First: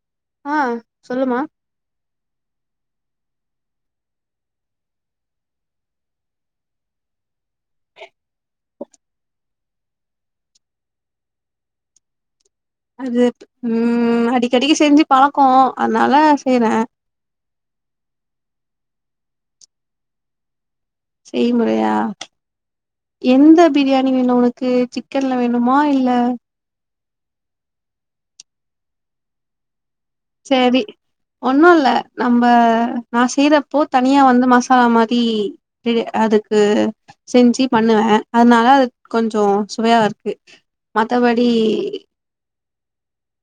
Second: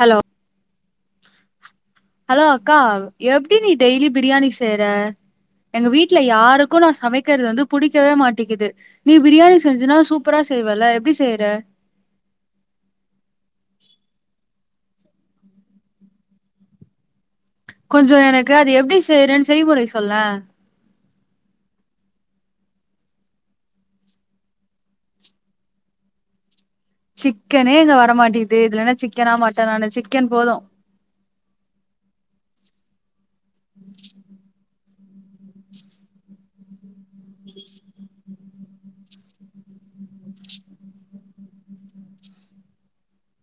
Hello ஆஹ் சொல்லுமா hello அக்கா எப்டி நீ டெய்லி பிரியாணி செய்ற எங்க வீட்ல யாருக்கு நா சமைக்கற்து வந்து புடிக்கவே மாட்டிக்குது நீ பிரியாணி செஞ்சுனா சூப்பரா செய்வல எப்டி செய்யற அது உம்ம் அடிக்கடிகு செஞ்சு பழக்கோ அதுனால செய்வ கொஞ்சோ எனக்கு அது எப்டி செய்றேன் செய்முறை சொல்ல செய்முறையா எந்த பிரியாணி வேணு உனக்கு சிக்கன்ல வேணுமா இல்ல சிக்கனே இங்க வரமாட்டிகுது இதுல என்ன சிக்கனா மட்டனானு சிக் சரி ஒன்னு இல்ல நம்ம நா செய்றப்போ தனியா வந்து மசாலா மா தி தி அதுக்கு செஞ்சு பண்ணுவ அதுனால கொஞ்சோ சுவையா இரு கு ம மத்தபடி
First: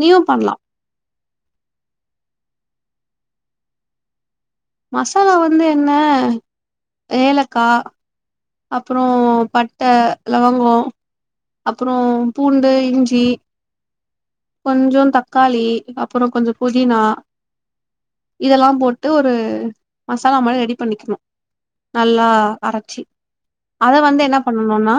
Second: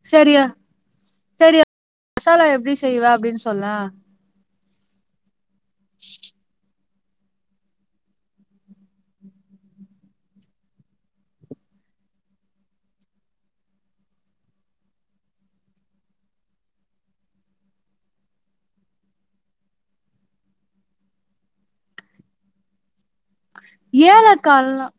நீயு சரியா பண்லா சரி மசாலா எப்டி செய்வ அப்டின் சொல்ல மசாலா வ ந்து என்ன ஏலக்கா அப்புறோ பட்ட லவங்கோ அப்புறோ பூண்டு இஞ்சி கொஞ்சம் தக்காளி அப்பறம் கொஞ்ச புதினா இதெல்லாம் போட்டு ஒரு மசாலா மாரி ரெடி பண்ணிக்கணும் நல்லா அரச்சி அத வந்து என்ன ஏலகால்ன்னு பண்ணனுனா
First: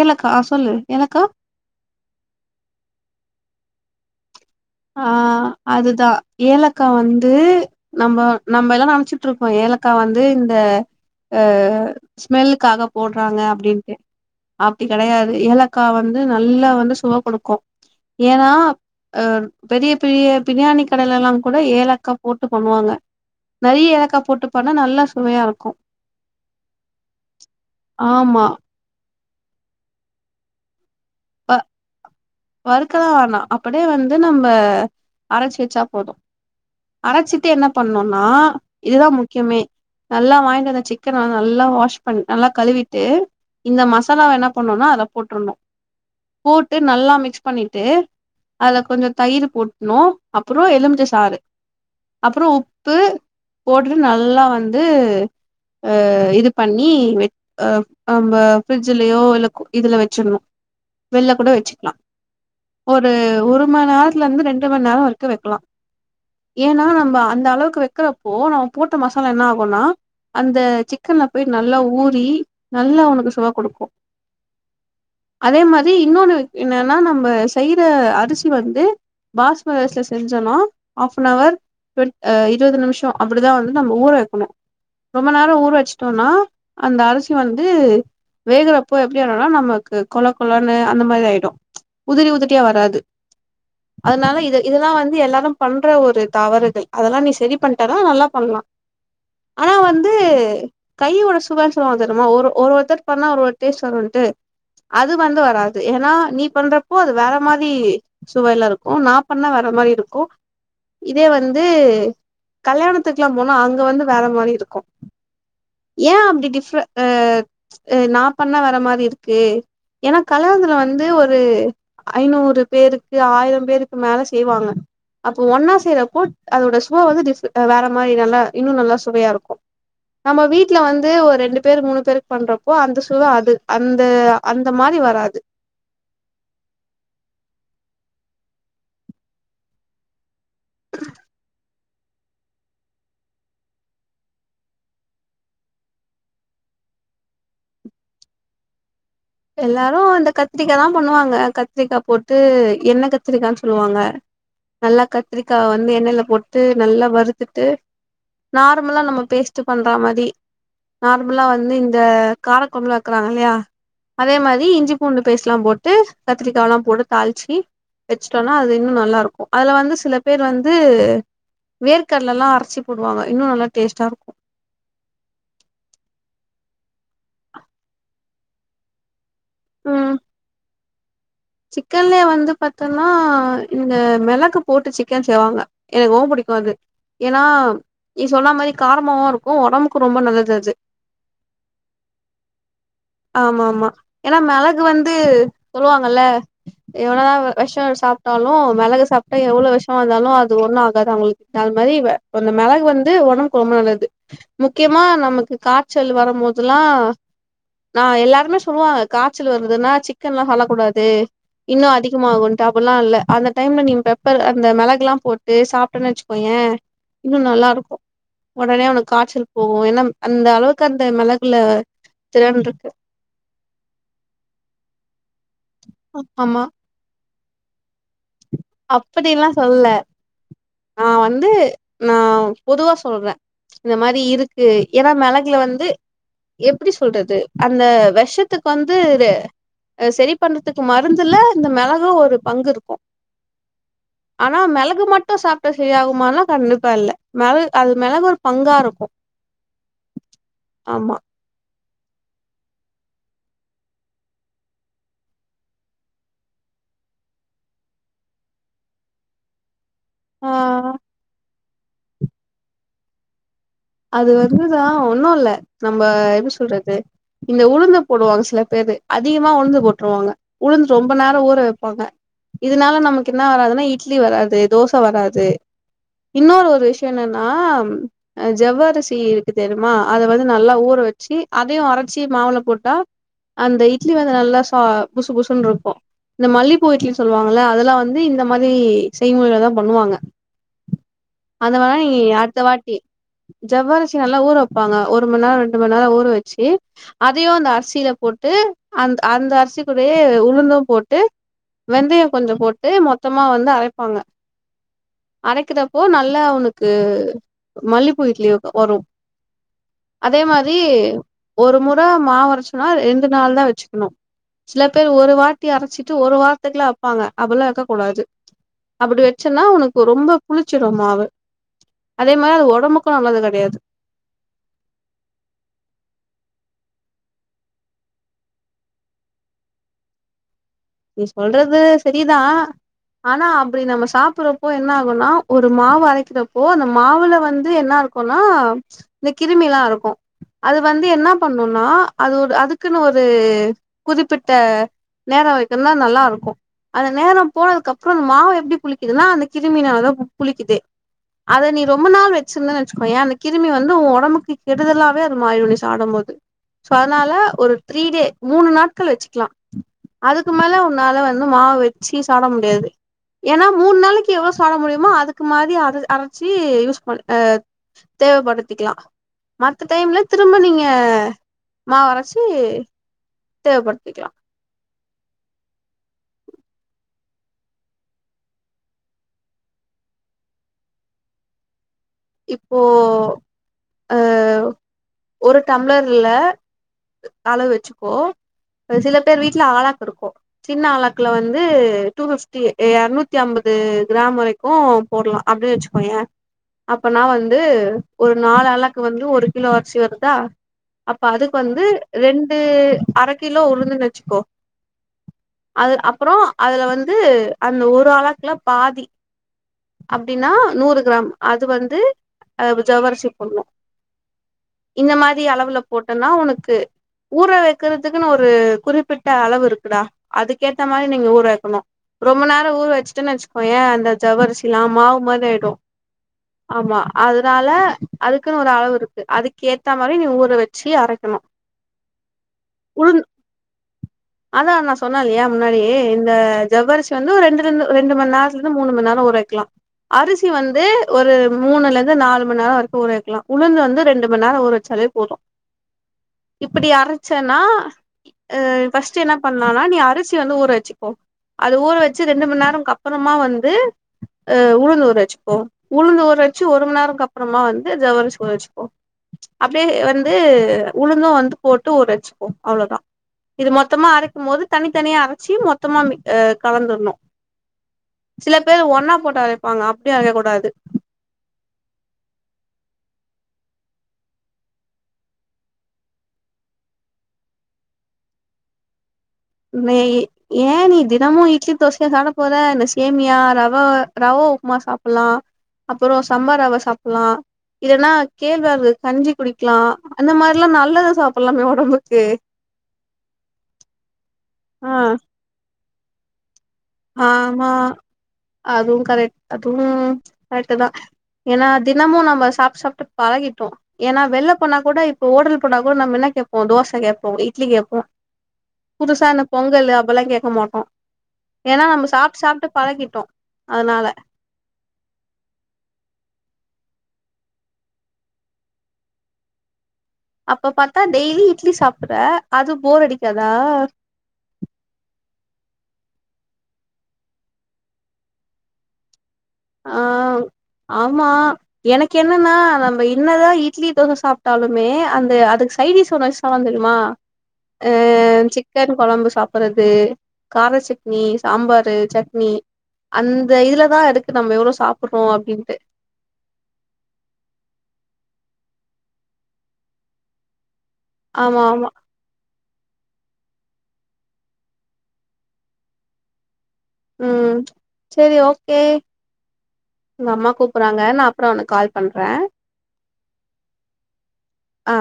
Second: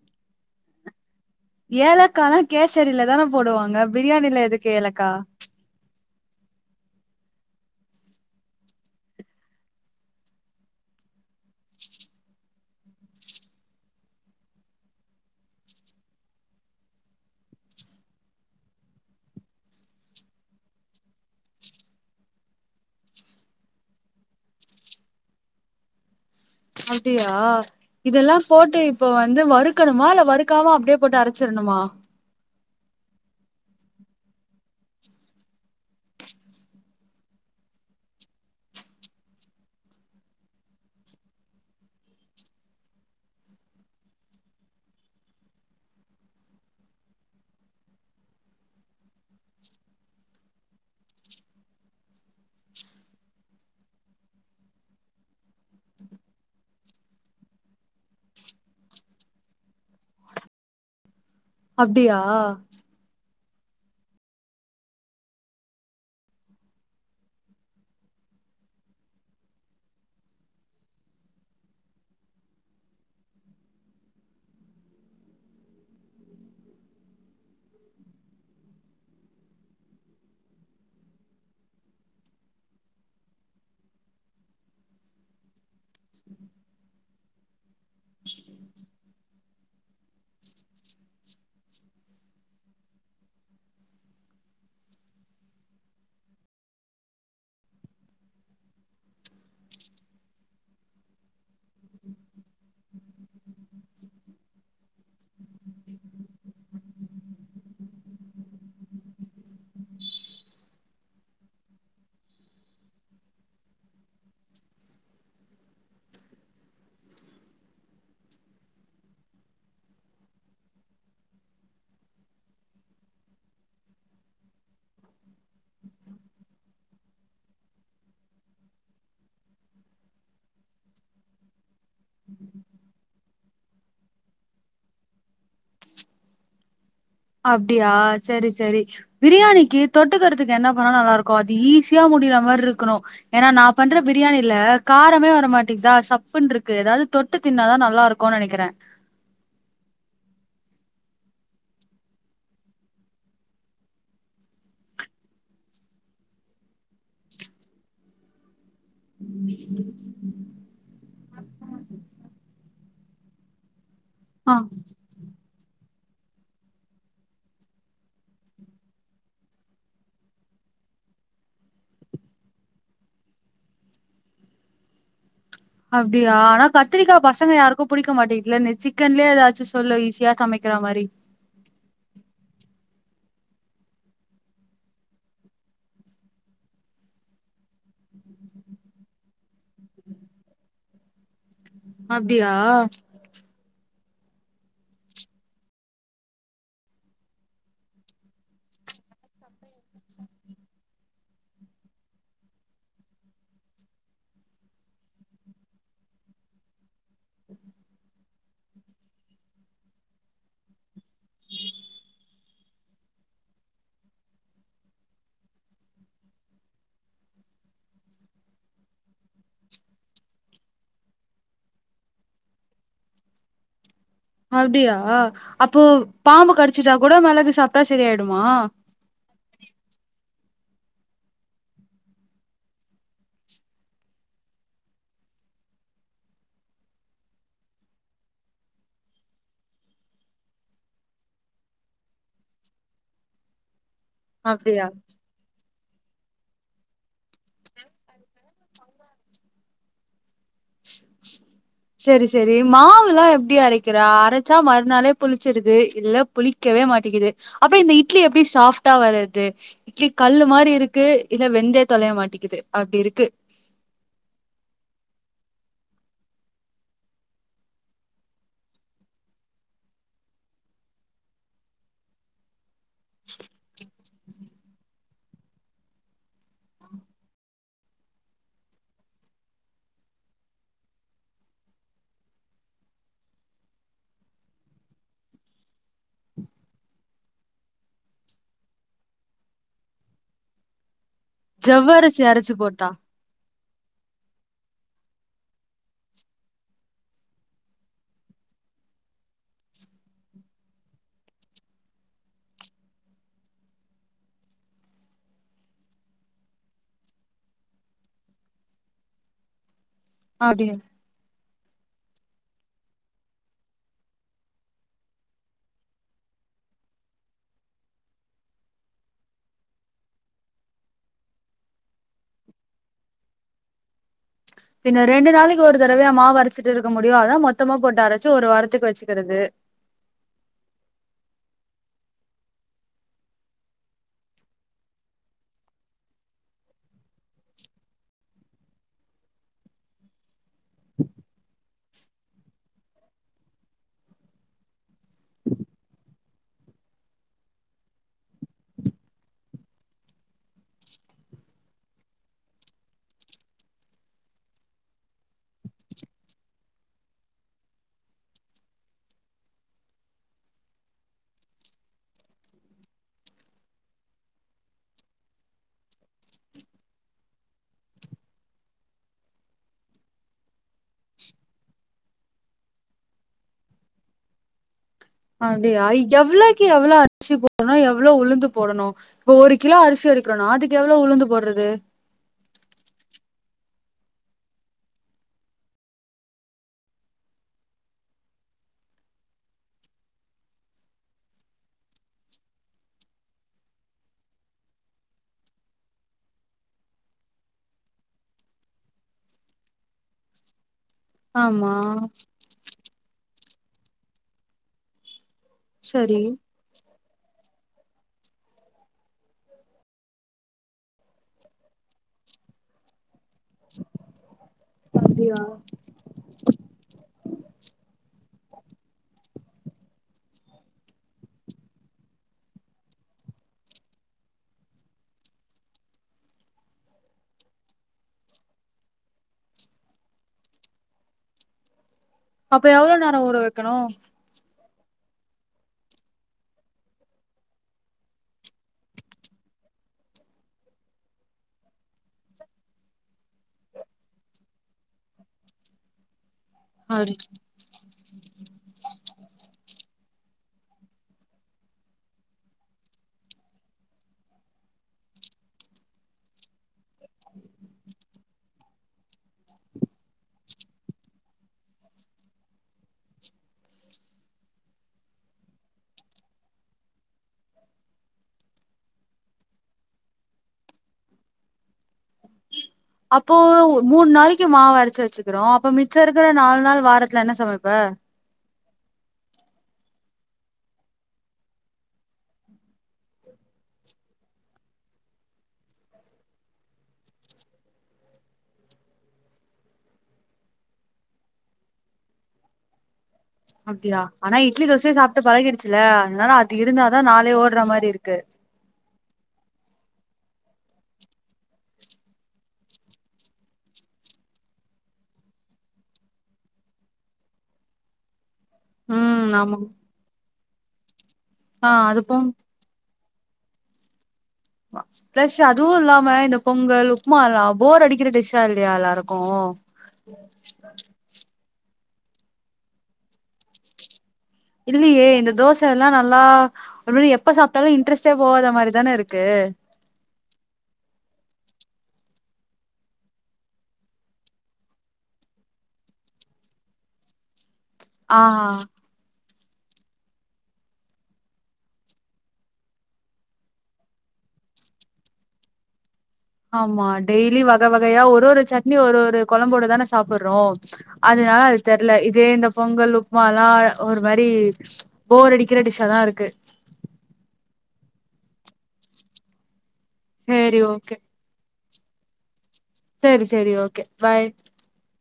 ஏலக்கா அ சொல்லு ஏலக்கா ஏலக்காலாம் கேசரில தான போடுவாங்க பிரியாணில எதுக்கு ஏலக்கா ஆ அதுதா ஏலக்கா வந்து நம்ம நம்ம எல்லாம் நினைச்சுட்டு இருக்கோம் ஏலக்கா வந்து இந்த அஹ் ஸ்மெல்லுக்காக போட்றாங்க அப்டின்ட்டு அப்டி கெடையாது ஏலக்கா வந்து நல்லா வந்து சுவை கொடுக்கும் ஏன்னா அஹ் பெரிய பெரிய பிரியாணி கடேலெல்லா கூட ஏலக்கா போட்டு பண்ணுவாங்க நெறைய ஏலக்கா போட்டு பண்ணா நல்ல சுவையா இருக்கூ அப்டியா இதெல்லா போட்டு இப்ப வந் இத வருக்கணுமா இல்ல வருக்காம அப்டேப் போட்டு அரச்சிடணுமா வறுக்கலாம் வேணாம் அப்டியே வந்து நம்ம அரைச்சு வச்சா போதும் அரச்சிட்டு என்ன பண்ணணும்னா இதுதான் முக்கியமே நல்லா வாங்ட்டு வந்த சிக்கன நல்லா வாஷ் பண்ண நல்லா கழுவிட்டு இந்த மசாலாவ என்ன பண்ணும்னா அதுல போட்ருணும் போட்டு நல்லா மிக்ஸ் பண்ணிட்டு அதுல கொஞ்சோ தயிர் போட்ணூ அப்றோ எலுமிச்ச சாறு அப்றோ உப்பு போட்டு நல்லா வந்து அ இது பண்ணி அ அம்ப ஃரிட்ஜ்லியோ இல்ல இதுல வச்சிட்னு வெள்ள கூட வச்சுக்லாம் அப்டியா ஒரு உரு ஒரு மண் நேரத்துல இருந்து ரெண்டு மணி நேரோ வெரிக்கும் வெக்கலா ஏன்னா அந்த அளவுக்கு வெக்கறப்போ நம்ம போட்ட மசாலா என்ன ஆகும்னா அந்த சிக்கன்ல போய் நல்லா ஊறி நல்லா ஒனக்கு சுவ கொடுக்கோ அதே மாரி இன்னொன்னு என்னென்னா நம்ம செய்ற அரிசி வந்து பாஸ்மதி அரிசில செஞ்சோனா ஹாஃப் அன் ஹவர் டுவென் இருவது நிமிஷோ அப்டிதா வந்து நம்ம ஊற வெக்கணு ரொம்ப நேரோ ஊற வச்சுட்டோனா அந்த அரிசி வந்து வேகறப்போ எப்டி ஆயிடும்னா நமக்கு கொல கொலன்னு அந்த மாரி ஆயிடு உதிரி உதிரியா வராது அதனால இது இதுதா வந்து எல்லாரு பண்ற ஒரு தவறுகள் அதெல்லா நீ செரி பண்ட்டனா நல்லா பண்ணலா ஆனா வந்து கையோட சுவ சொல்வாங்க தெரியுமா ஒரு ஒருத்தர் பண்ணா ஒரு ஒரு டேஸ்ட் வருன்ட்டு அது வந்து வராது ஏனா நீ பண்றப்போ அது வேற மாரி சுவைல இருக்கு நா பண்ணா வேற மாரி இருக்கு இதே வந்து கல்யாணத்துக்குல்லா போனா அங்க வந்து வேற மாரி இருக்கு ஏ அப்டி டிஃப்ர அ அ நா பண்ணா வேற மாரி இருக்கு ஏனா கல்யாணதுல வந்து ஒரு ஐநூறு பேருக்கு ஆயிரம் பேருக்கு மேல செய்வாங்க அப்போ ஒன்னா செய்யறப்போ அதோட சுவ வந்து டிஃப் அ வேற மாரி நல்லா இன்னு நல்லா சுவையா இருக்கு நம்ம வீட்டுல வந்து ஒ ரெண்டு பேர் மூணு பேருக் பண்றப்போ அந்த சுவ அது அந்த அந்த மாரி வராது அப்டியா சரி சரி பிரியாணிக்கு தொட்டுக்கறதுக்கு என்ன பண்ணா நல்லாருக்கு அது ஈஸியா முடியுற மார்ருக்கணு ஏன்னா நா பண்ற பிரியாணில காரமே வரமாட்டிக்தா சப்புன்றுக்கு எதாவ்து தொட்டு தின்னாதா நல்லா இருக்குன் நெனைக்கிறே எல்லாரு இந்த கத்திரிக்காதா பண்ணுவாங்க கத்திரிக்கா போட்டு எண்ணெ கத்திரிக்கானு சொல்லுவாங்க நல்லா கத்திரிக்காவ வந்து எண்ணெயில போட்டு நல்லா வறுத்துட்டு நார்மலா நம்ம பேஸ்ட் பண்ற மாரி நார்மலா வந்து இந்த காரக்கொழம்புல க்றாங்க இல்லயா அதே ஆ மாதி இஞ்சி பூண்டு பேஸ்ட்லா போட் ட்டு கத்திரிக்காலா போட்டு தாளிச்சி வச்சுட்டோன அது இன்னு நல்லா இருக்கு அதுல வந்து சில பேர் வந்து வேர் கடலலா அரச்சு போடுவாங்க இன்னு நல்லா டேஸ்ட்டாருக்கு அப்டியா ஆனா கத்திரிக்கா பசங்க யாருக்கும் புடிக்க மாட்டேங்குதுல இந்த சிக்கன்லே எதாச் ச்சு சொல்லு ஈஸியா சமைக்கிற மாரி சிக்கன்லே வந்து பாத்தோனா இந்த மெளகு போட்டு சிக்கன் செய்வாங்க எனக்கு ரொம் புடிக்கு அது ஏன்னா நீ சொன்னா மாரி காரமாவு இருக்கு ஒடம்புக்கு ரொம்ப நல்லது அது அப்டியா ஆமாமா ஏன்னா மெளகு வந்து சொல்லுவாங்கல்ல எவ்வளோதா வெ வெஷொ சாப்ட்டாலு மெளகு சாப்ட்டா எவ்ளோ வெஷொ இருந்தாலு அது ஒன்னு ஆகாது அவங்களுக்கு அது மாதிரி அந்த மெளகு வந்து ஒடம்புக்கு ரொம்ப நல்லது முக்கியமா நமக்கு காச்சல் வரம்போதெல்லா நா எல்லாருமே சொல்லுவாங்க காச்சல் வருதுன்னா சிக்கன்ல்லா சொல்லக் கூடாது இன்னு அதிகமாகுன்ட்டு அப்புல்லா இல்ல அந்த டைம்ல நீ பெப்பர் அந்த மெளகுல்லா போட்டு சாப்ட்டன்னு வச்சுக்கோயே இன்னு நல்லா இருக்கு ஒடனே உனக்கு காய்ச்சல் போகு ஏன்னா அந்த அளவுக்கு அந்த மெளகுல திறண்றுக்கு அப்டியா அப்போ பாம்பு ஆமா கடிச்சிட்டா கூட மெளகு சாப்டாச் அப்படில்லா சொல்லல நா வந்து நா பொதுவா சொல்றே இந்த மாரி இருக்கு ஏன்னா மெளகுல வந்து எப்டி சொல்றது அந்த விஷத்துக்கு வந்து செரி பண்றதுக்கு மருந்துல இந்த மெளகு ஒரு பங்கு இருக்கும். ஆனா அப்டியா மெளகு மட்டு சாப்ட செரியாகுமான்னா கண்டிப்பா இல்ல மெள அது மெளகு ஒரு பங்காருக்கு செரி செரி மாவ் ல்லா எப்டி அரக்கிற அரச்சா மறுநாளே புளிச்சிருது இல்ல புளிக்கவே மாட்டிக்குது அப்றோ இந்த இட்லி எப்டி சாஃப்ட்டா வருது இட்லி கல்லு மாரி ஆ இருக்கு இல்ல வெந்தே தொலய மாட்டிக்கிது அப்டிருக்கு அது வந்துதா ஒன்னும் இல்ல நம்ம எப்படி சொல்றது இந்த உளுந்த போடுவாங்க சில பேரு அதிகமா உளுந்து போட்டுருவாங்க உளுந்து ரொம்ப நேரோ ஊற வைப்பாங்க இதனால நமக்கு என்ன வராதுன்னா இப் இட்லி வராது தோச வராது இன்னோர் ஒரு விஷயோ என்னன்னா ஜவ்வருசி இருக்கு தெரியுமா அத வந்து நல்லா ஊற வெச்சு அதையு அரச்சி மாவுள போட்டா அந்த இட்லி வந்து நல்லா சா புசு புசுன்னு இருக்கோ இந்த மல்லிப்பூ இட்லின்னு சொல்லுவாங்கள அதெல்லா வந்து இந்த மாரி செய்முறைதா பண்ணுவாங்க அந்த மாரி ஜவ்வரிசி அரச்சு அடுத்த போட்டா வாட்டி ஜவ்வரசி நல்லா ஊற வைப்பாங்க ஒரு மணி நேரோ ரெண்டு மணி நேரோ ஊற வெச்சு அதையு அந்த அரிசில போட்டு அந்த் அந்த அரிசி கூடைய உளுந்தும் போட்டு வெந்தயோ கொஞ்சோ போட்டு மொத்தமா வந்து அரைப்பாங்க அரைக்கிறப்போ நல்லா அவனுக்கு மல்லிப்பூ இட்லி வரும் அதே அப்டி மாரி ஒரு முற மாவரச்சனா ரெண்டு நாள் தா வெச்சுக்ணு சில பேர் ஒரு வாட்டி அரச்சிட்டு ஒரு வாரத்துக்குலா வப்பாங்க அப்ல்லா வெக்க கூடாது அப்புடி வெச்சேன்னா உனக்கு ரொம்ப புளிச்சிரு மாவு [unintelligible] அதே மாதரி அது ஒடம்புக்கு நல்லது கெடயாது பின்ன ரெண்டு நாளக்கி ஒரு தடவயா மாவு அரச்சிட்டு இருக்க முடியு அதா மொத்தமா போட்டு அரச்சு ஒரு வாரத்துக்கு வச்சிக்கிறது நீ சொல்றது சரிதா ஆனா அப்டி நம்ம சாப்படுறப்போ என்ன ஆகும்னா ஒரு மாவு அரைக்கிறப்போ அந்த மாவுல வந்து என்ன இருக்கும்னா இந்த கிருமி எல்லாம் இருக்கோ அது வந்து என்ன பண்ணும்னா அது ஒரு அதுக்குன்னு ஒரு குறிப்பிட்ட நேரோ வை இதெல்லா நல்லா இருக்கோ அந்த நேரோ போனதுக்கு அப்புறம்ந்தா மாவு எப்படி புளிக்குதுனா அந்த கிருமி நா புளிக்குதே அத நீ ரொம்ப நாள் வெச்சிருந்தன்னு வச்சுக்கோ ஏன் அந்த கிருமி வந்து ஒடம்புக்கு கெடுதலாவே அது மாய நீ சாடும் போது அதனால ஒரு த்ரீ டே மூணு நாட்கள் வச்சுக்கலா அது அதுக்கு மேல உன்னால வந்து மாவு வெச்சு சாப்ட முடியாது ஏன்னா மூணு நாளைக்கு எவ்ளவு சாப்ட முடியுமோ அதுக்கு மாரி அரச்சி யூஸ் பண் தேவப்படுத்திக்கலா ம டைம்ல திரும்ப நீங்க மாவு அரச்சி தேவப்படுத்திக்கலாம அப்டியா எவ்ளோக்கு எவ்ளோ அரிசி போடணு எவ்ளோ உளுந்து போடணு இப்ப ஒரு கிலோ அரிசி எடுக்றோனா அதுக்கு எவ்ளோ உளுந்து போடுறது இப்போ அ ஒரு டம்ளர்ல அளவு வச்சுக்கோ சில பேர் வீட்ட ஆளாக் இருக்கு சின்ன ஆளாக்ல வந்து டூ ஃபிஃப்டி எரநூத்தி அம்பது கிராம் வரைக்கு போடுலா அப்டின் வச்சுக்கோ ஏ அப்பனா வந்து ஒரு நாலு ஆளாக்கு வந்து ஒரு கிலோ அரிசி வர்தா அப்ப அதுக் ஆமா வந்து ரெண்டு அரக் கிலோ உளுந்துன்னு வச்சிக்கோ அது சரி அப்றோ அதுல வந் து அந்த ஒரு ஆளாக்ல பாதி அப்டின்னா நூறு கிராம் அது வந்து அ ஜவ்ரிசிப் இந்த அப்டியா மாரி அளவுல போட்டன்னா ஒனக்கு ஊற வெக்கறதுக்குன்னு ஒரு குறிப்பிட் அளவு இருக்குடா அதுக்கேத்த மாரி நீங்க ஊர வெக்கணு ரொம்ப நேர ஊர வச்சுட்டன்னு வச்சுக்கோயே அந்த ஜவ்வரிசி லாம் மாவு மாரி ஆய்டு ஆமா அதுனால அதுக்குனு ஒரு அளவு இருக்கு அதுக் ஏத்த மாரி நீ ஊற வெச்சு அரக்கணு அப்ப எவ்ளோ நேரோ ஊற வெக்கணு அதா நா சொன்ன இல்லயா முன்னாடி இந்த ஜவ்வரிசி வந்து ரெண்டுலந்து ரெண்டு மணி நேரத்துல ருந்து மூணு மண் நேரோ ஊற க்லா அரிசி வந்து ஒரு மூணுலருந்து நாலு மண் நேரோ வரைக்கு ஊற வெக்கலா உளுந்து வந்து ரெண்டு மண் நேரோ ஊற வச்சாலே போது இப்புடி அப்டி அரச்சன்னா ஆ ஃபஸ்ட் என்ன பண்ணலனா நீ அரிசி து வந்து ஊற வச்சுக்கோ அது ஊற வச்சு ரெண்டுமண் நேரோக்கப்றமா வந்து அ உளுந்து ஊற வச்சுப்போ உளுந்து ஊற வச்சு ஒரு ஒரு மண் நேரக்கப்றமா வந்து ஜவ்வரிசி ஊற வச்சிப்போ அப்டியே வந்து உளுந்து வந்து போட்டு ஊறச்சுப்போ அவ்ளோதா இது மொத்தமா அரைக்கு போது தனித்தனியா அரச்சி மொத்தமா மி கலந்துர்ணு சில பேர் ஒன்னா போ ட்டு அரைப்பாங்க அப்டி அரைக்க கூடாது அப்போ மூணு நாளைக்கு மாவு அரைச்சு வச்சுக்குறோ அப்ப மிச்ச இருக்கிற நாலு நாள் வாரத்துல என்ன சமைப்ப நீ ஏன் நீ தினமும் இட்லி தோசையா சாப்ட போற இந்த சேமியா ரவை ரவை உப்புமா சாப்டலா அப்பறம் சம்பா ரவை சாப்டலா இதெல்லாம் கேழ்வரகு கஞ்சி குடிக்லாம் அந்த மாரிலாம் நல்லதும் சாப்டலாமே ஒடம்புக்கு அப்டியா ஆனா இட்லிதோசையே ஆ சாப்ட்டு பலகிடுச்சுல [unintelligible] ஆமா அதுவும் க்ரெட்டு து கரெட்டு தா ஏன்னா தினமு நம்ம சாப்ட்டு சாப்ட்டு பழகிட்டோ ஏன்னா வெள்ள போனா கூட இப்போ ஓடல் போனா கூட நம்ம இன்னா கேப்போ தோச கேப்போ இட்லி கேப்போ ம் புதுசான ஆமா பொங்கல் அப்டில்லாம் கேக்க சோமாட்டா ஆ ஏனா அது நம்ம போம் சாப்டு சாப்டு பழகிட்டோ அதுனால ப்ளஸ் அதுவு இல்லாம இந்த பொங்கல் உப்புமா எல்லா போர் அடிக்கிற டிஷ்ஷா இல்லையா எல்லாருக்கு அப்ப பாத்தா டெய்லி இட்லி சாப் பற அது போர் அடிக்காதா இல்லியே இந்த தோச லா நல்லா ஒரு மரி எப்ப சாப்டாலு இன்ட்ரெஸ்ட்டே போகாத மாரிதான இருக்கு ஆ ஆமா எனக்கு என்னன்னா நம்ம இன்னதான் இட்லி தோசை சாப்டாலுமே அந்த அதுக்கு சைடடிஸ் ஒண்ணு [unintelligible] தெரியுமா ஆ சிக்கன் கொழம்பு சாப் றது கார சட்னி சாம்பாரு சட்னி அந்த இதுலதா இருக் கு நம்ம எவ்வளோ சாப்படறோ அப்டின்ட்டு ஆமா டெய்லி வக வகையா ஒரொரு சட்னி ஒரொரு கொழம்போட தானே சாப்படறோ அதனால அது ஆமா ஆமா தெர்ல இதே இந்த பொங்கல் உப்மா எல்லா ஒரு மாரி போர் அடிக்கிற டிஷ்ஷாதா இருக்கு ம் செரி ஓக்கே ங் அம்மா சேரி ஓகே கூப்புறாங்க நா அப்ற ஒனக் கால் பண்றே சேரி சேரி ஓகே பை அ